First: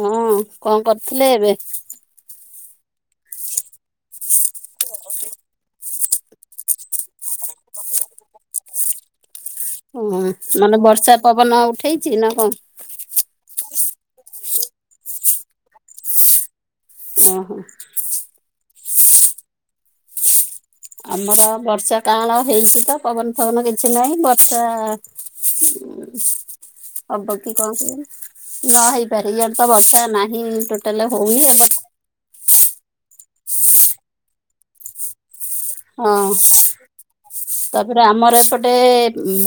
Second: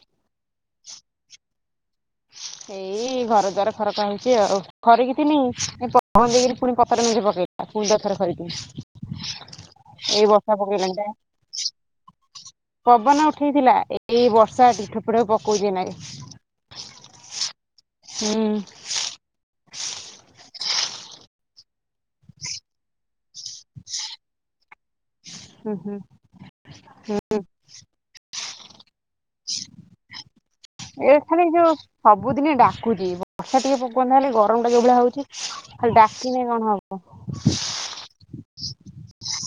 ହଁ କଣ କରୁଥିଲେ ଏବେ? ଏଇ ଘର ଦୂଆର ଖରକା ହେଇଛି ଆଉ ଖରିକି ନି [unintelligible] ଏଇ ବର୍ଷା ପକେଇଲାଣି ଓହୋ ମାନେ ପା ବର୍ଷା ପବନ ଉଠେଇଛି ନା କଣ? ପବନ ଉଠେଇଥିଲା ଏଇ ବର୍ଷା ଟିକ ଠୋପେ ଠୋପେ ପକଉଛି ନଇ ନା କେ। ଓହୋ। ହୁଁ। ଆମର ବର୍ଷା କାଳ ହେଇଛି ତ ପବନ ଫବନ କିଛି ନାହିଁ ବର୍ଷା ହୁଁ ହୁଁ ହୁମ ହବ କି କଣ କେଜାଣି, ନ ହେଇପାରିବି ଇଆଡେ ତ ବର୍ଷା ନାହିଁ ଟୋଟାଲ ଏ ହଉନି ଖାଲି ଆଉ। ଯୋଉ ସବୁଦିନେ ଡାକୁଛି, ବର୍ଷା ଟିକେ ପକାନ୍ତା ହେଲେ ଗରମ ଟା ଯୋଉଭଳିଆ ହଉଛି। ଖାଲି ହଁ ଡାକିଲେ କଣ ହବ? ତାପରେ ଆମର ଏପଟେ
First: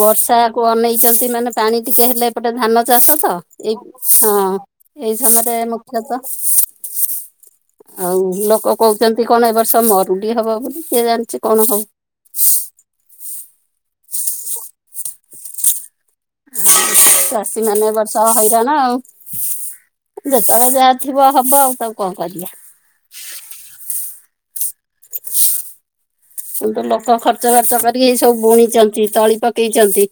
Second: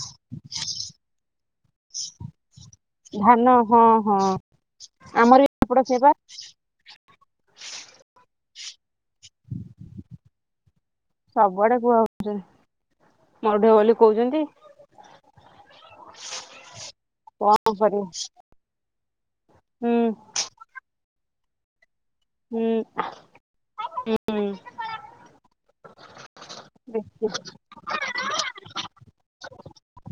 ବର୍ଷାକୁ ଅନେଇଛନ୍ତି, ମାନେ ପାଣି ଟିକେ ହେଲେ ଏପଟେ ଗୋଟ ଧାନ ଚାଷ ତ ଧାନ ଏଇ ହଁ ହଁ ଏଇ ଆମର ସମୟରେ ବି ଏପଟ ସେଇଆ ବା ମୁଖ୍ୟତଃ ଆଉ ଲୋକ କହୁଛନ୍ତି କଣ ଏ ବର୍ଷ ମରୁଡି ହବ ବୋଲି କିଏ ଜାଣିଛି କଣ ସବୁଆଡେ ହବ? କୁହା ହଉଛି ମରୁଡି ବୋଲି କହୁଛନ୍ତି ଚାଷୀ କଣ ମାନେ କରିବୁ ବର୍ଷା ହଇରାଣ ଆଉ ହୁଁ ଯେତେବେଳେ ଯାହା ଯିବ ହବ ଆଉ ସବୁ କଣ କରିବ। ହୁଁ। କିନ୍ତୁ ଲୋକ ହୁଁ ଖର୍ଚ୍ଚବାର୍ଚ୍ଚ କରିକି ଏ ସବୁ ବୁଣିଛନ୍ତି, ତଳି ପକେଇଛନ୍ତି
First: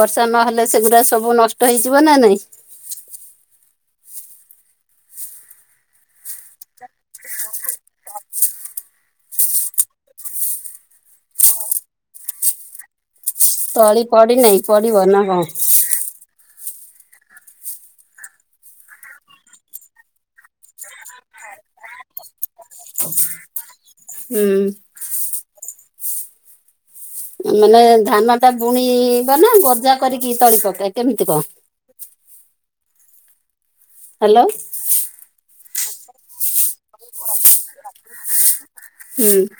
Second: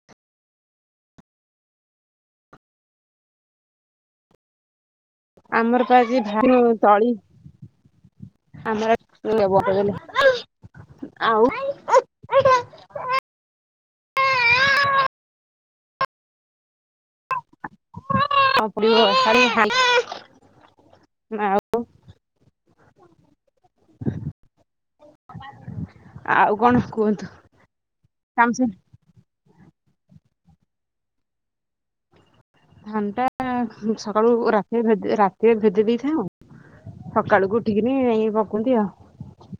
ବର୍ଷା ନହେଲେ ସେଗୁଡା ସବୁ ନଷ୍ଟ ହେଇଯିବ ନା ନାଇଁ। ଆମର ଆଜି ଭରିବ ତଳି। ଆମର ଆଉ। ତଳି ପଢିନାହିଁ, ପଢିବ ନା କଣ? ପଡିବ। ଆଉ। ହୁଁ। ଆଉ କଣ କୁହନ୍ତୁ। ମାନେ ଧାନ ଟା ବୁଣିବା ନା ଗଜା କରିକି ତଳି ପକାଏ କେମିତି କଣ? ଧାନ ଟା ସକାଳୁ ହ୍ୟାଲୋ ରାତିରେ ରାତିରେ ଭେଦି ଦେଇଥାଉ ସକାଳୁକୁ ଉଠିକିନି ଏ ପକନ୍ତି ହୁଁ ଆଉ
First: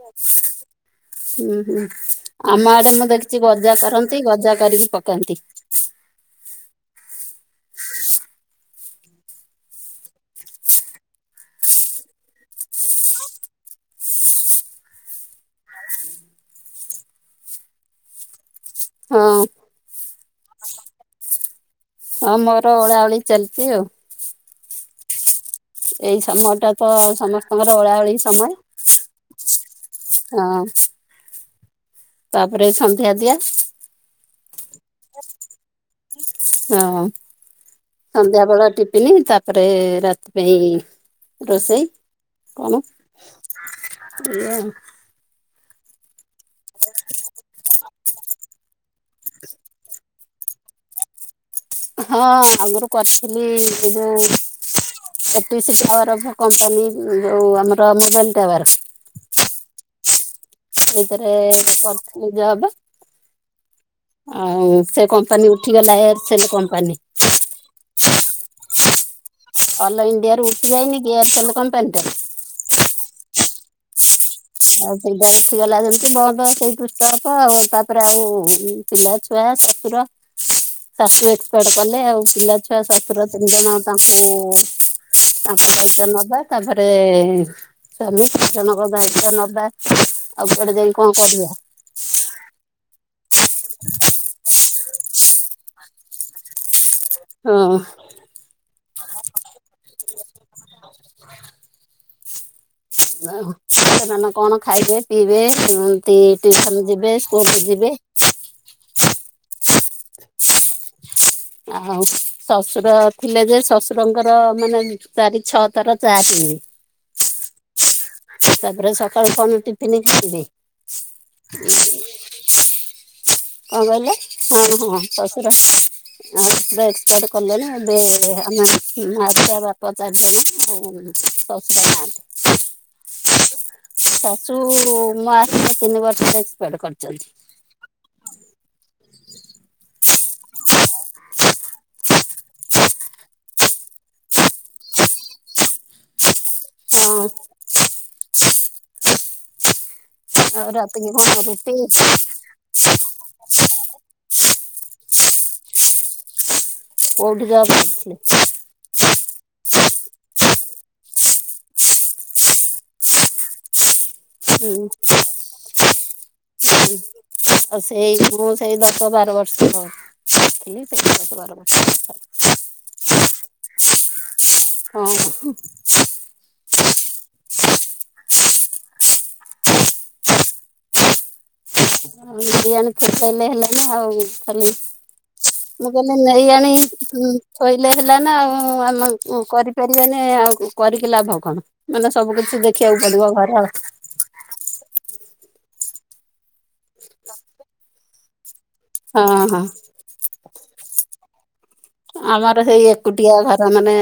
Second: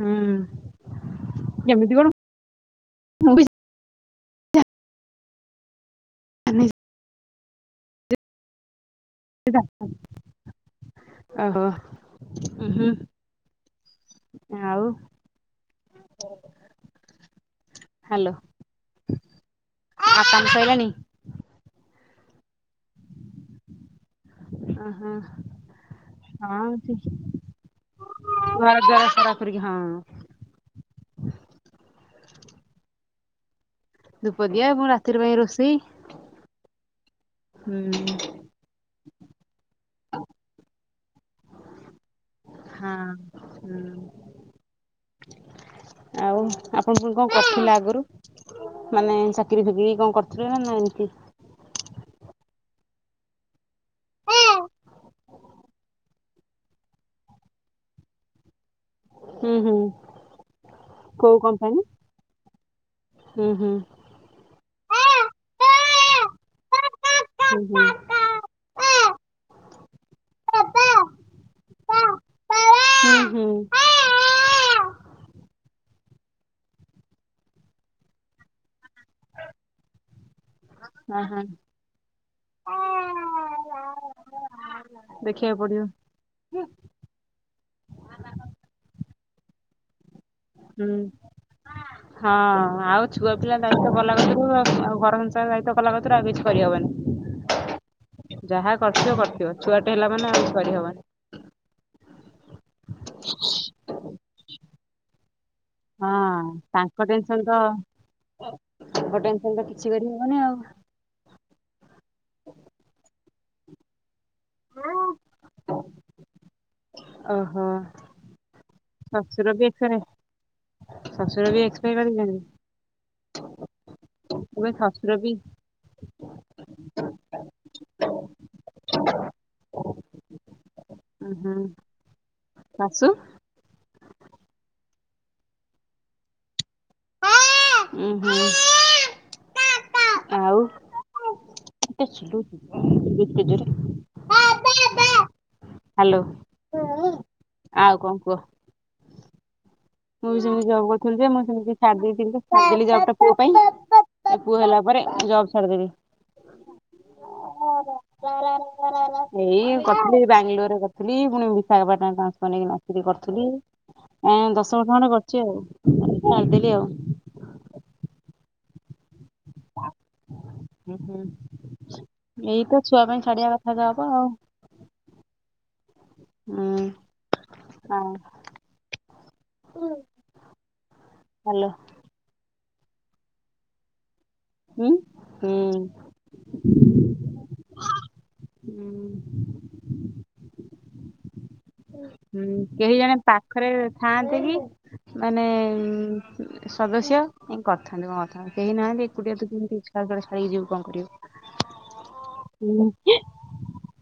ହୁଁ। ହୁଁ ହୁଁ କେମିତି କଣ ଆମ ଆଡେ ମୁଁ ଦେଖିଛି ଗଜା କର ତ ଗଜା କରିକି ପକାନ୍ତି। [unintelligible] ଓହୋ। ଆଉ ହାଲୋ। ହଁ ଆଉ କାମ ସଇଲାଣି? ହଁ ମୋର ଓଳାଓଳି ଚାଲିଛି ଆଉ। ଆଁ ହାଁ। ଏଇ ସମୟଟା ତ ସମସ୍ତଙ୍କର ଓଳାଓଳି ସମୟ। ଘର ଦ୍ୱାର ସରା କରିକି ହଁ ହଁ, ତାପରେ ସନ୍ଧ୍ୟା ଦିଆ। ଧୂପ ଦିଆ ପୁଣି ରାତିର ପାଇଁ ରୋଷେଇ। ହଁ, ହୁଁ ସନ୍ଧ୍ୟାବେଳ ଟିଫିନି ତାପରେ ରା ତି ପାଇଁ ରୋଷେଇ। କଣ, ହଁ ହୁଁ ଏଇଆ ଆଉ। ଆଉ ଆପଣ ପୁଣି କଣ କରିଥିଲେ ଆଗରୁ? ମାନେ ଚାକିରିୀଫାକିରି କଣ କରୁଥିଲେ ନା ନା ଏମିତି? ହଁ ଆଗରୁ କରିଥିଲି ଏ ଯୋଉ A T C tower company ଯୋଉ ଆମର ମୋବାଇଲ ଟାୱାର। ହୁଁ ହୁଁ। ସେଇଥିରେ କୋଉ କମ୍ପାନୀ? କରିଥିଲି ଜବ। ହୁଁ ହୁଁ। ଆଉ ସେ କମ୍ପାନୀ ଉଠିଗଲା ଏୟାରସେଲ୍ କମ୍ପାନୀ। ହୁଁ ହୁଁ। ଅଲ୍ ଇଣ୍ଡିଆରୁ ଉଠି ଯାଇନି କି ଏୟାରସେଲ୍ କମ୍ପାନୀଟା। ହୁଁ ହୁଁ। ଆଉ ସେଇଟା ଉଠିଗଲା ସେମତି ବନ୍ଦ ସେଇଠୁ ଷ୍ଟପ ଆଉ ତାପରେ ଆଉ ପିଲା ଛୁଆ ଶଶୁର। ଆ ଶାଶୁ ହା ଏକ୍ସପାୟାର୍ଡ କଲେ ଆଉ ପିଲା ଛୁଆ ଶ୍ୱଶୁର ତିନି ଜଣ ତାଙ୍କୁ ଦେଖିବାକୁ ତାଙ୍କ ପଡିବ ଦାୟିତ୍ଵ ନବା ତାପରେ ସ୍ୱାମୀ ଗୁରୁଜନଙ୍କ ଦାୟିତ୍ଵ ନ ବା, ଆଉ କୁଆଡେ ଯାଇ ହୁଁ। କଣ କରିବ? ହଁ ଆଉ ଛୁଆ ପିଲା ଦାୟିତ୍ୱ କଲା କତୁରୁ ଆଉ ଆଉ ଘର ସଂସାର ଦାୟିତ୍ବ କଲା କତୁରୁ ଆଉ କିଛି କରିହବନି। ହଁ। ଖର୍ଚ୍ଚ କରିଥିବ ଛୁଆଟେ ହେଲା ମାନେ ଆଉ କିଛି କରି ହବନି। ସେମାନେ କଣ ଖାଇବେ ପିଇବେ ଯେମିତି ହଁ ଟ୍ୟୁସନ ତାଙ୍କ ଯିବେ ଟେନସନ ତ ସ୍କୁଲ ଯିବେ। ତାଙ୍କ ଟେନସନରେ କିଛି କରିହବନି ଆଉ ଆଉ ଶଶୁର ଥିଲେ ଯେ ଶ୍ୱଶୁରଙ୍କର [inaudible] ମାନେ ଚାରି ଛଅଥର ଚାଆ ପିଇବେ ଓହୋଃ। ତାପରେ ସକାଳୁ କଣ ଶଶୁର ବି ଟିଫିନ ଏକ୍ସପେର୍ ଖାଇବେ ଶଶୁର ବି ଏକ୍ସପାୟାର କରିିଛନ୍ତି। କଣ କହିଲେ ହଁ ହଁ ବି ଶଶୁର ଆଉ ଏକ୍ସପାୟାର୍ଡ କଲେଣି ଏବେ ଆମେ ମାଆ ଛୁଆ ବାପ ଚାରିଜଣ ଆଉ ଉଁ ହୁଁ ଶଶୁର ନାହାଁନ୍ତି। ଶାଶୁ? ଶାଶୁଉ-ଉ-ଉ ମୋ ଆସିଲା ତିନି ବର୍ଷ ପରେ ଏକ୍ସପାୟାର୍ଡ କରିଛନ୍ତି। ଉଁ ହୁଁ। ଆଉ ଏତେ ଚିଲଉଚୁ ହ୍ୟାଲୋ। ହଁ ଆଉ କଣ କୁହ? ମୁଁ ବି ସେମିତି ଆଉ ଜବ୍ ରାତିକି କରୁଥିଲି ଯେ କଣ ମୁଁ ରୁଟି ସେମିତି ଛାଡି ଦେଇଥିଲି ଆକ୍ଚୁଆଲି ଜବଟା ପୁଅ ପାଇଁ ଏଇ ପୁଅ ହେଲା ପରେ [inaudible] ଜବ୍ ଛାଡି ଦେଲି। କୋଉଠି ଜବ୍ କରିଥିଲେ? ଏଇ କରିଥିଲି ବାଙ୍ଗଲୋରରେ କରିଥିଲି ପୁଣି ବିଶାଖାପାଟଣା ଟ୍ରାନ୍ସଫର ନେଇକିନା ଆସିକି କରିଥିଲି। ଏଁ ହୁଁ ଦଶ ବର୍ଷ ଖଣ୍ଡେ କରିଛି ଆଉ। ଆଉ ସେଇ ମୁୁଁ ସେଇ ଦଶ ବାର ବର୍ [inaudible] କରିଥିଲି ହୁଁ ସେଇ ହୁଁ ଦଶ ବାର ବର୍ଷ ଏଇ ତ ଛୁଆ ପାଇଁ ଛାଡିବା କଥା ଜବ୍ ଆଉ। [inaudible] ହଁ ହୁଁ। ଉଁ ହଁ ହାଲୋ। ବିରିୟାନୀ [inaudible] ହେଲେ ନା ଆଉ ଖାଲି ହୁଁ ହୁଁ ମୁଁ କହିଲି ନେଇ ଆଣି ଥୋଇଲେ ହେଲା ନା ଆଉ ଆମେ ହୁଁ। କରିପାରିବାନି ଆଉ କରିକି ଲାଭ କଣ? ମାନେ ସବୁ ହୁଁ କିଛି କେହି ଦେଖିବାକୁ ଜଣେ ପଡିବ ଘରେ ପାଖରେ ଆଉ ଥାଆନ୍ତେ କି? ମାନେ ଉଁ ସଦସ୍ୟ କରିଥାନ୍ତି ମୋ କଥା କେହି ନାହାନ୍ତି ଏକୁଟିଆ ହଁ ତୁ ହଁ କିମିତି ଛୁଆକୁ ଏଡେ ଛାଡିକି ଯିବୁ କଣ କରିବୁ? ଆମର ସେଇ ହୁଁ ଏକୁଟିଆ ଘର ମାନେ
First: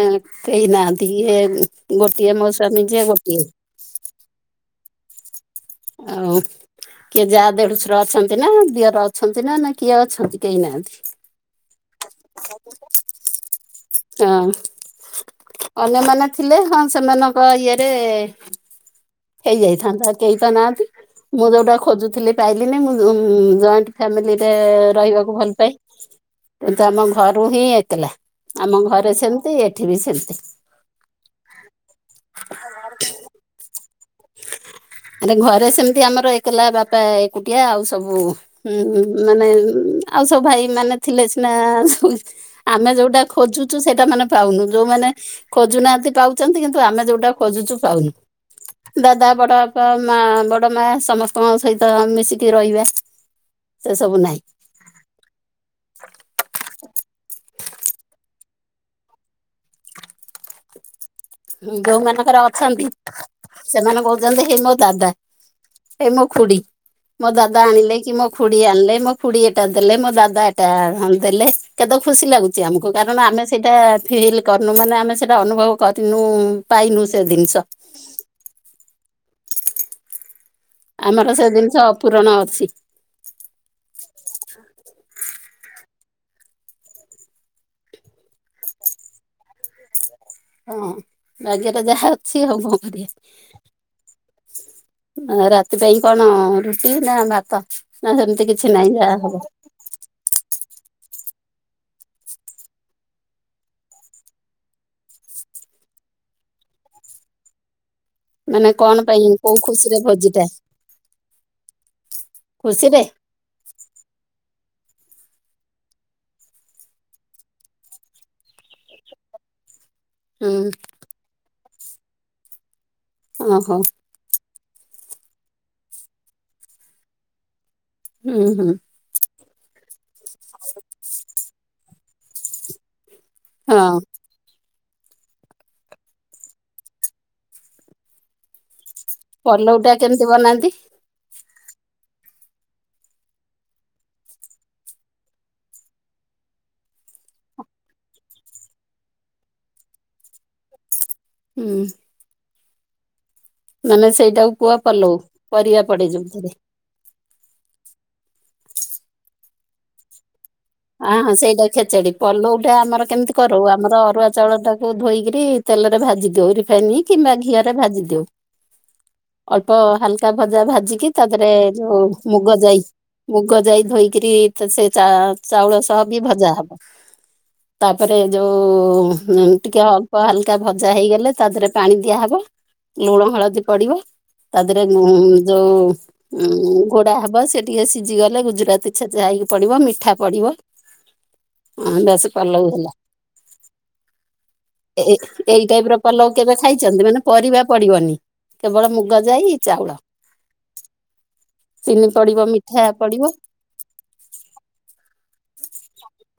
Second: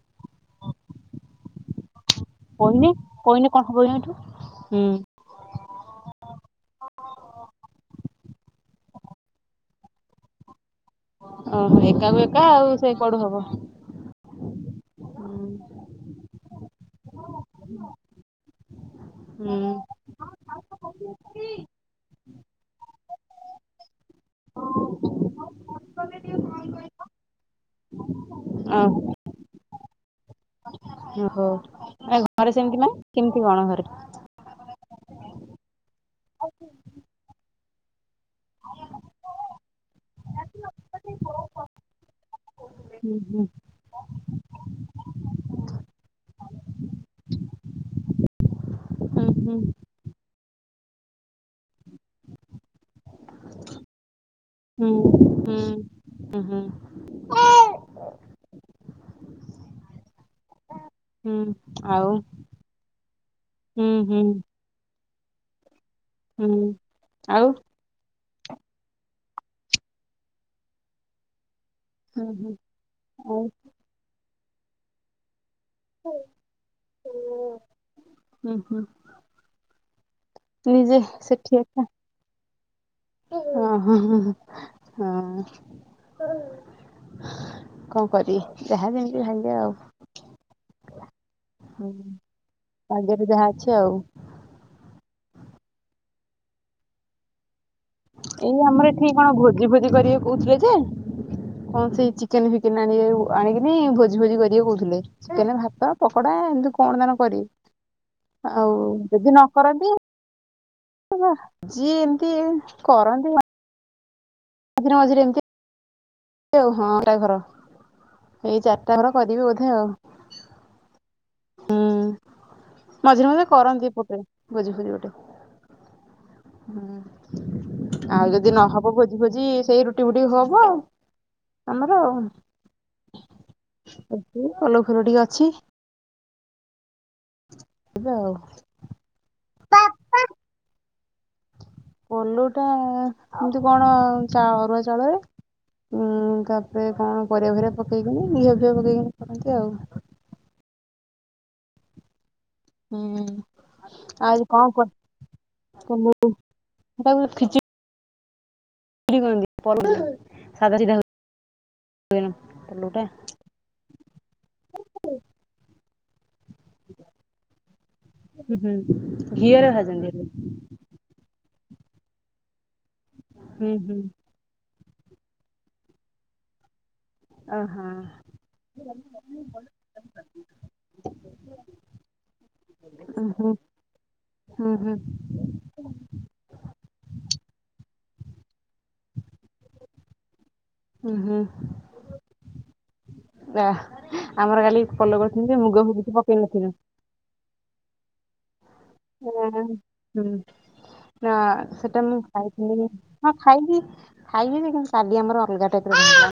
କେହି ନାହାନ୍ତି ଇଏମ୍ ଗୋଟିଏ ମୋ ସ୍ୱାମୀ କହିନି ଯିଏ ଗୋଟିଏ। କହିନି କଣ ହବ ଏଇନା ଏଠୁ? ହୁଁ। ଆଉ କିଏ ଯାଆ ଦେଢୁଶୁର ଅଛନ୍ତି ନା ଦିଅର ଅଛନ୍ତି ନା ନା କିଏ ଅଛନ୍ତି କେହି ନାହାନ୍ତି? ଓହୋ ଏକାକୁ ଏକା ଆଉ ସେ କଆଡୁ ହବ? ହଁ ଅନ୍ୟମାନେ ଥିଲେ ହଁ ସେମାନ ଙ୍କ ଇଏରେ ହୁଁ ହେଇଯାଇଥାନ୍ତା କେହି ତ ନାହାନ୍ତି ମୁଁ ଯୋଉଟା ଖୋଜୁଥିଲି ପାଇଲିନି ମୁଁ ଉଁ ଉଁ ଜଏଣ୍ଟ ଫ୍ୟାମିଲିରେ ରହିବାକୁ ଭଲ ପାଏ। କିନ୍ତୁ ଆମ ଘରୁ ହିଁ ଏକଲା ଓ ଆମ ଘରେ ସେମତି ଏଠି ବି ସେମିତି। ଓହୋ ଏ ଘରେ ସେମିତି ମାନେ କେମିତି କଣ ଘରେ ମାନେ ଘରେ ସେମିତି ଆମର ଏକେଲା ବାପା ଏକୁଟିଆ ଆଉ ସବୁ ହୁଁ ମାନେ ଆଉ ସବୁ ଭାଇ ମାନେ ଥିଲେ ସିନା ଆମେ ହୁଁ ଯୋଉଟା ହୁଁ। ଖୋଜୁଚୁ ସେଇଟା ମାନେ ପାଉନୁ ଯୋଉମାନେ ଖୋଜୁନାହାନ୍ତି ପାଉଚନ୍ତି କିନ୍ତୁ ଆମେ ଯୋଉଟା ଖୋଜୁଚୁ ପାଉନୁ। ହୁଁ ଦାଦା, ହୁଁ ବଡ ବାପା, ମା, ବଡ ମା ସମସ୍ତଙ୍କ ସହିତ ମିଶିକି ରହିବା। ସେ ସବୁ ନାହିଁ ହୁଁ ହୁଁ ଉ ହୁଁ। ହୁଁ ଆଉ ଯୋଉମାନଙ୍କର ଅଛନ୍ତି ହୁଁ ସେମାନେ ହୁଁ କହୁଚନ୍ତି ହେଇ ମୋ ଦାଦା। ଏଇ ମୋ ଖୁଡି ହୁଁ ମୋ ଆଉ ଦାଦା ଆଣିଲେ କି ମୋ ଖୁଡି ଆଣିଲେ ମୋ ଖୁଡି ଏଟା ଦେଲେ ମୋ ଦାଦା ଏଟା ଆ ଆଣି ଦେଲେ। କେତେ ହୁଁ ଖୁସି ହୁଁ। ଲାଗୁଚି ଆମକୁ। କାରଣ ଆଉ ଆମେ ସେଇଟା ଫିଲ୍ କରନୁ ମାନେ ଆମେ ସେଇଟା ଅନୁଭବ ତ୍ ନୁ ପାଇନୁ ସେ ଜିନିଷ। ହୁଁ ହୁଁ ନିଜେ ଆମର ସେ ଜିନିଷ ପୂରଣ ଅଛି। ହ ହଁ ହ ହଁ ହଁ। କଣ କରିବ୍ ଯାହା ଯେମିତି ଭାଗ୍ୟ ଆଉ। ହଁ ଭାଗ୍ୟରେ ଯାହା ଅଛି ଆଉ କଣ ଭାଗ୍ୟରେ ଯାହା ଅଛି ଆଉ କରିବା। ରାତି ପାଇଁ କଣ ରୁଟି ନା ଭାତ? ନା ସେମିତି ଏଇ କିଛି ଆମର ନାହିଁ ଏଠି ଯାହା କଣ ହବ ଭୋଜି ଫୋଜି କରିବେ କହୁଥିଲେ ଯେ। କଣ ସେଇ ଚିକେନ୍ ଫିକେନ୍ ଆଣିବେ ଆଣିବେନି ଭୋଜି ଫୋଜି କରେ କହୁଥିଲେ ଚିକେନ, ଭାତ, ପକୋଡା। ହଁ ଏମିତି କଣ ଦାନ କରିବି? ମାନେ ଆଉ କଣ ଯଦି ପାଇଁ ନ କୋଉ କରନ୍ତି ଖୁସିରେ ଭୋଜିଟା ଯିଏ ଏମତି ଖୁସିରେ କରନ୍ତି। ମଝିରେ ମଝିରେ ଏମିତି ଆଉ ହଁ ଏଟା ଘର ଏଇ ଚାରିଟା ଘର କରିବି ବୋଧେ ଆଉ। ହୁଁ। ହୁଁ ମଝିରେ ମଝିରେ ଓହୋ କରନ୍ତି ପୋଟରେ। ଭୋଜି ଫୋଜି ଗୋଟେ ହୁଁ। ଆଉ ହୁଁ ଯଦି ହୁଁ ନହବ ଭୋଜି ଫୋଜି ସେଇ ରୁଟି ଫୁଟି ହବ ଆଉ ଆମର ଆଉ। ହଁ ଆ ଉ ଅଲଗ୍ ଘରଟିିଏ ଅଛି। ଏବେ ଆଉ। ପଲଉ ଟା କେମିତି ବନାନ୍ତି? ପଲଉଟା ଏମିତି କଣ ଚା ଅରୁଆ ଚାଉଳରେ। ଉଁ ତାପରେ କଣ ପରିବା ଫରିବା ପକେଇକିନି ଘିଅ ଫିଅ ପକେଇକିନି କରନ୍ତି ଆଉ। ହୁଁ। ହୁଁ। ମାନେ ଆଜି ସେଇଟାକୁ କୁହ କଣ [inaudible] ପଲଉ ପରିବା ପଡେ ଯୋଉଥିରେ [inaudible] ପଲ ଅହଁ ସେଇଟା ଖେଚେଡି। ପଲଉଟା ଆମର କେମିତି କରୁ? ଆମର ଅରୁଆ ଚାଉଳ ଟାକୁ ଧୋଇକିରି, ତେଲ ଦଉ ରିଫାଇନି କିମ୍ବା ଘିଅରେ ଭାଜି ଦିଉ। ଘିଅରେ ଅଳ୍ପ ଭାଜନ୍ତି ହେଲେ ହାଲକା ଭଜା ଭାଜିକି, ତା ଧେରେ ଯଉ, ମୁଗ ଯାଇ, ମୁଗ ହୁଁ ଯାଇ, ହୁଁ ଧୋଇକିରି ସେ ଚା ଚାଉଳ ସହ ବି ଭଜା ହବ। ଓହୋ ତାପରେ ଯୋଉ-ଉ-ଉ-ଉ ଟିକେ ଅଳ୍ପ ହାଲକା ଭଜା ହେଇଗଲେ ତା ଦେହରେ ପାଣି ଦିଆହବ। ଉଁ ନୁଳଁ ହୁଁ ହଳଦୀ ପଡିବ। ତା ଦେହରେ ହୁଁ-ହୁଁ- ହୁଁ ଯୋଉଁ-ଉଁ-ଉଁ ଘୋଡା ହବ। ସେ ଟିକେ ସି ଜି ଗଲେ ଗୁଜୁରାତି ଛେଚା ହେଇକି ପଡିବ ମିଠା ପଡିବ। ଉଁ ହୁଁ ବାସ୍ ପଲଉ ହେଲା। ଆ ଆମର କାଲି ପଲଉ କରିଥିଲୁ ଯେ ଏ-ଏଇ ମୁଗ ଟାଇପ୍ ଫୁଗ ର କିଛି ପଲଉ ପକେଇ କେବେ ନଥିଲୁ। ଖାଇଛନ୍ତି? ମାନେ ପରିବା ପଡିବନି। କେବଳ ମୁଗ ଯାଇ, ଚାଉଳ। ନାଁ, ସେଟା ଚିନି ମୁଁ ପଡିବ ମିଠା ଖାଇଥିଲିିନା! ପଡିବ ହଁ ଖାଇବି! ଖାଇବିଯେ କିନ୍ କାଲି ଆମର ଅଲଗା ଟାଇପ୍ ର ବାହାରଲା।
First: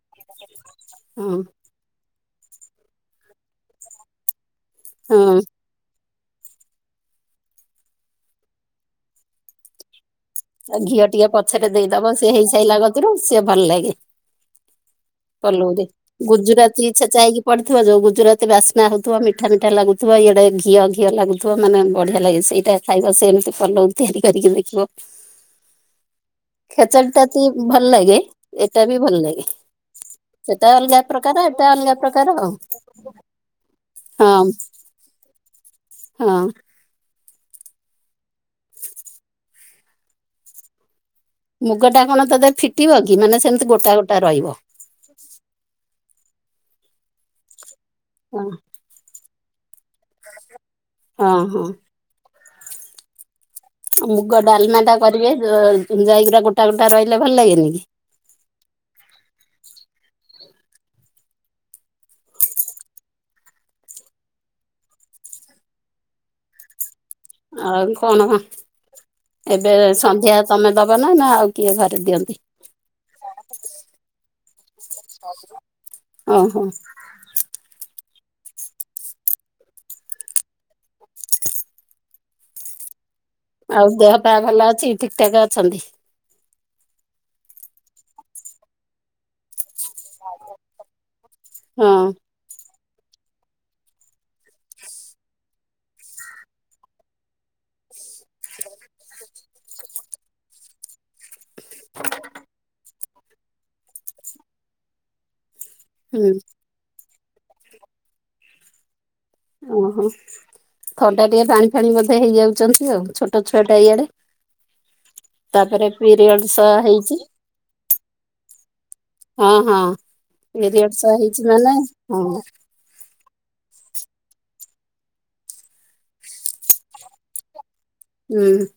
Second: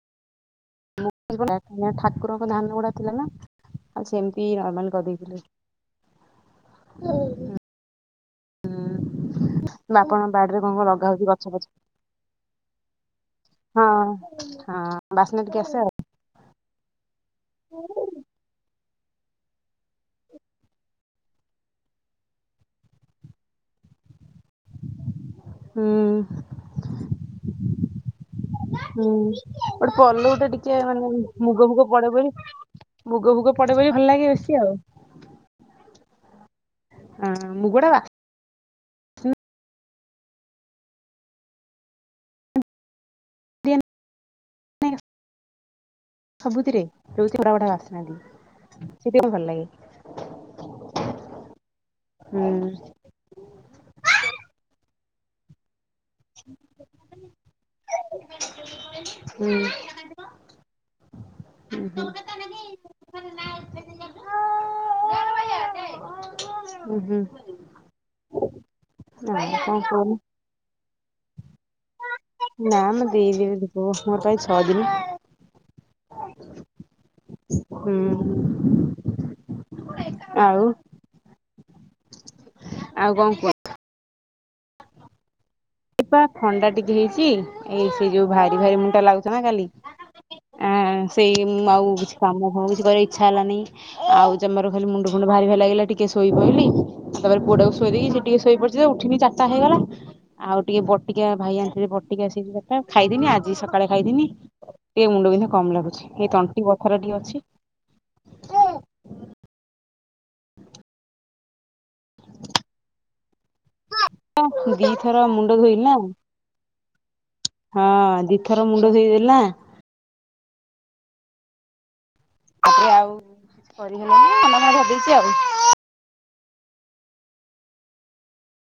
[inaudible] ହଁ ଠାକୁରଙ୍କ ଧାନ ଗୁଡା ଥିଲା ନା ଆଉ ସେମିତି ନର୍ ମାଲ ହଁ କରିଦେଇଥିଲି। ଉଁ ବାପାଙ୍କ ଆଉ ଘିଅ ଟିକେ ପଛରେ ଦେଇଦବ। ସେ ହେଇ ସାଇଲା କତିରୁ, ସିଏ ଭଲ ହଁ ଲାଗେ। ହଁ ବାସ୍ନା ଟିକେ ଆସେ ପଲଉରେ, ଆଉ। ଗୁଜୁରାତି ଛେଚା ହେଇକି ପଡିିଥିବ ଯୋଉ, ଗୁଜୁରାତି ବାସ୍ ନା ହଉଥିବା ମିଠା ମିଠା ଲାଗୁଥିବ, ଇଆଡେ ଘିଅ ଘିଅ ଲାଗୁଥିବ, ମାନେ ବଢିଆ ଲାଗେ। ସେଇଟା ଖାଇବ ସେମତି ପଲଉ ତିଆରି କରିକି ଦେଖିବ। ହୁଁ। ଖେଚେଡି ଟା ତି ଭଲ ଲାଗେ ଏଟା ବି ହୁଁ, ଭଲ ଲାଗେ ଗୋଟେ ପଲଉ ସେଟା ଟିକେ ଅଲଗା ମାନେ ପ୍ରକାର ଏଟା ମୁଗ ମୁଗ ଅଲଗା ପଡେ ପ୍ରକାର ବୋଲି, ଆଉ ମୁଗ ଫୁଗ ପଡେ ବୋଲି ଭଲ ଲାଗେ ହଁ ବେଶୀ ଆଉ। ହଁ। ହଁ, ମୁଗ ଟା ବାସ୍ ମୁଗ ଟା କଣ, ତାଧେ ଫିଟିବ କି ମାନେ ସେମିତି ଦିଏ ନା ଗୋଟା ଗୋଟା ରହିବ। ସବୁଥିରେ ରହୁଛି ବଢ଼ା ବଢ଼ା ବାସ୍ନା ହଁ ଦିଏ। ସେ ଟିକେ ଭଲ ଲାଗେ। ହଁ ହଁ। ହୁଁ। ମୁଗ ଡାଲମା ଟା କରିବେ। ଯ ଯ ଜାଇକିରା ଗୋଟା ଗୋଟା ରହିଲେ, ଭଲ ଲାଗେନି କି? ଉଁ ହୁଁ। ହୁଁ ଆଉ କଣ? ଆଉ ଏବେ କଣ କୁହନି? ସନ୍ଧ୍ୟା ତମେ ଦବ ନା ନା ଆଉ? କିଏ ଘରେ ଦିଅନ୍ତି ନା, ମୁଁ ଦେଇଦେବି ଧୂପ ମୋର ପା ଆଜି ଛଅ ଦିନି। ଓହୋ! ହୁଁ, ଆଉ ଆଉ କଣ କୁହ? ଆଉ ଦେହ ପା ଭଲ ଅଛି, ଠିକ୍ ଠାକ୍ ଅଛନ୍ତି? ଏଇ ପା ଥଣ୍ଡା ଟିକେ ହେଇଛି, ଏଇ ସେ ଯଉ ଭାରି ଭାରି ମୁଣ୍ଡଟା ଲାଗୁଛି ନା କାଲି ଆ ସେଇ ମୁଁ ଆଉ ହଁ କିଛି କାମ ହଉ କରିଆ ଇଚ୍ଛା ହେଲାନି। ଆଉ ଜମାରୁ ଖାଲି ମୁଣ୍ଡ ଫୁଣ୍ଡ ଭାରି ଭାରି ଲାଗିଲା। ଟିକେ ଶୋଇ ପଇଲି। ତାପରେ ପୁଅଟାକୁ ଥୋଇ ଦେଇକି, ସେଇଟିକେ ଶୋଇପଡିଚି ତ ଉଠିନି, ଚାରଟା ହେଇଗଲା। ଆଉ ଟିକେ ବଟିକା, ଭାଇ ଆଣିଥିଲେ ବଟିକା ସେ ଯଉ ଡ଼ଟ ଖାଇଦେନି। ଆଜି ସକାଳେ ଖାଇଦେନି। ଟିକେ ମୁଣ୍ଡ ବିନ୍ଧା କମ୍ ଲାଗୁଛି। ଏଇ ହୁଁ ତଣ୍ଟି ବଥାଟା ଟିକେ ଅଛି। [inaudible] ଓହୋ! ଥଣ୍ଡା ଟିକେ ପାଣି ଫାଣି ବଧେ ହେଇଯାଉଚନ୍ତି ଆଉ। ଛୋଟ ଛୁଆ ଟା ଇଆଡେ ଦିଥର ମୁଣ୍ଡ ଧୋଇଲି ନା। ତାପରେ ପିରିୟଡସ୍ ହେଇଛି। ହଁ, ଦି ଥର ମୁଣ୍ଡ ଧୋଇ ହଁ ହଁ। ପିରିୟଡ଼ସ୍ ହେଇଛି ମାନେ ହଁ ତାପରେ ଆଉ କରିହେଲାନି। ମନେ, ମନେ ଭାବିଚି ଆଉ। ହୁଁ।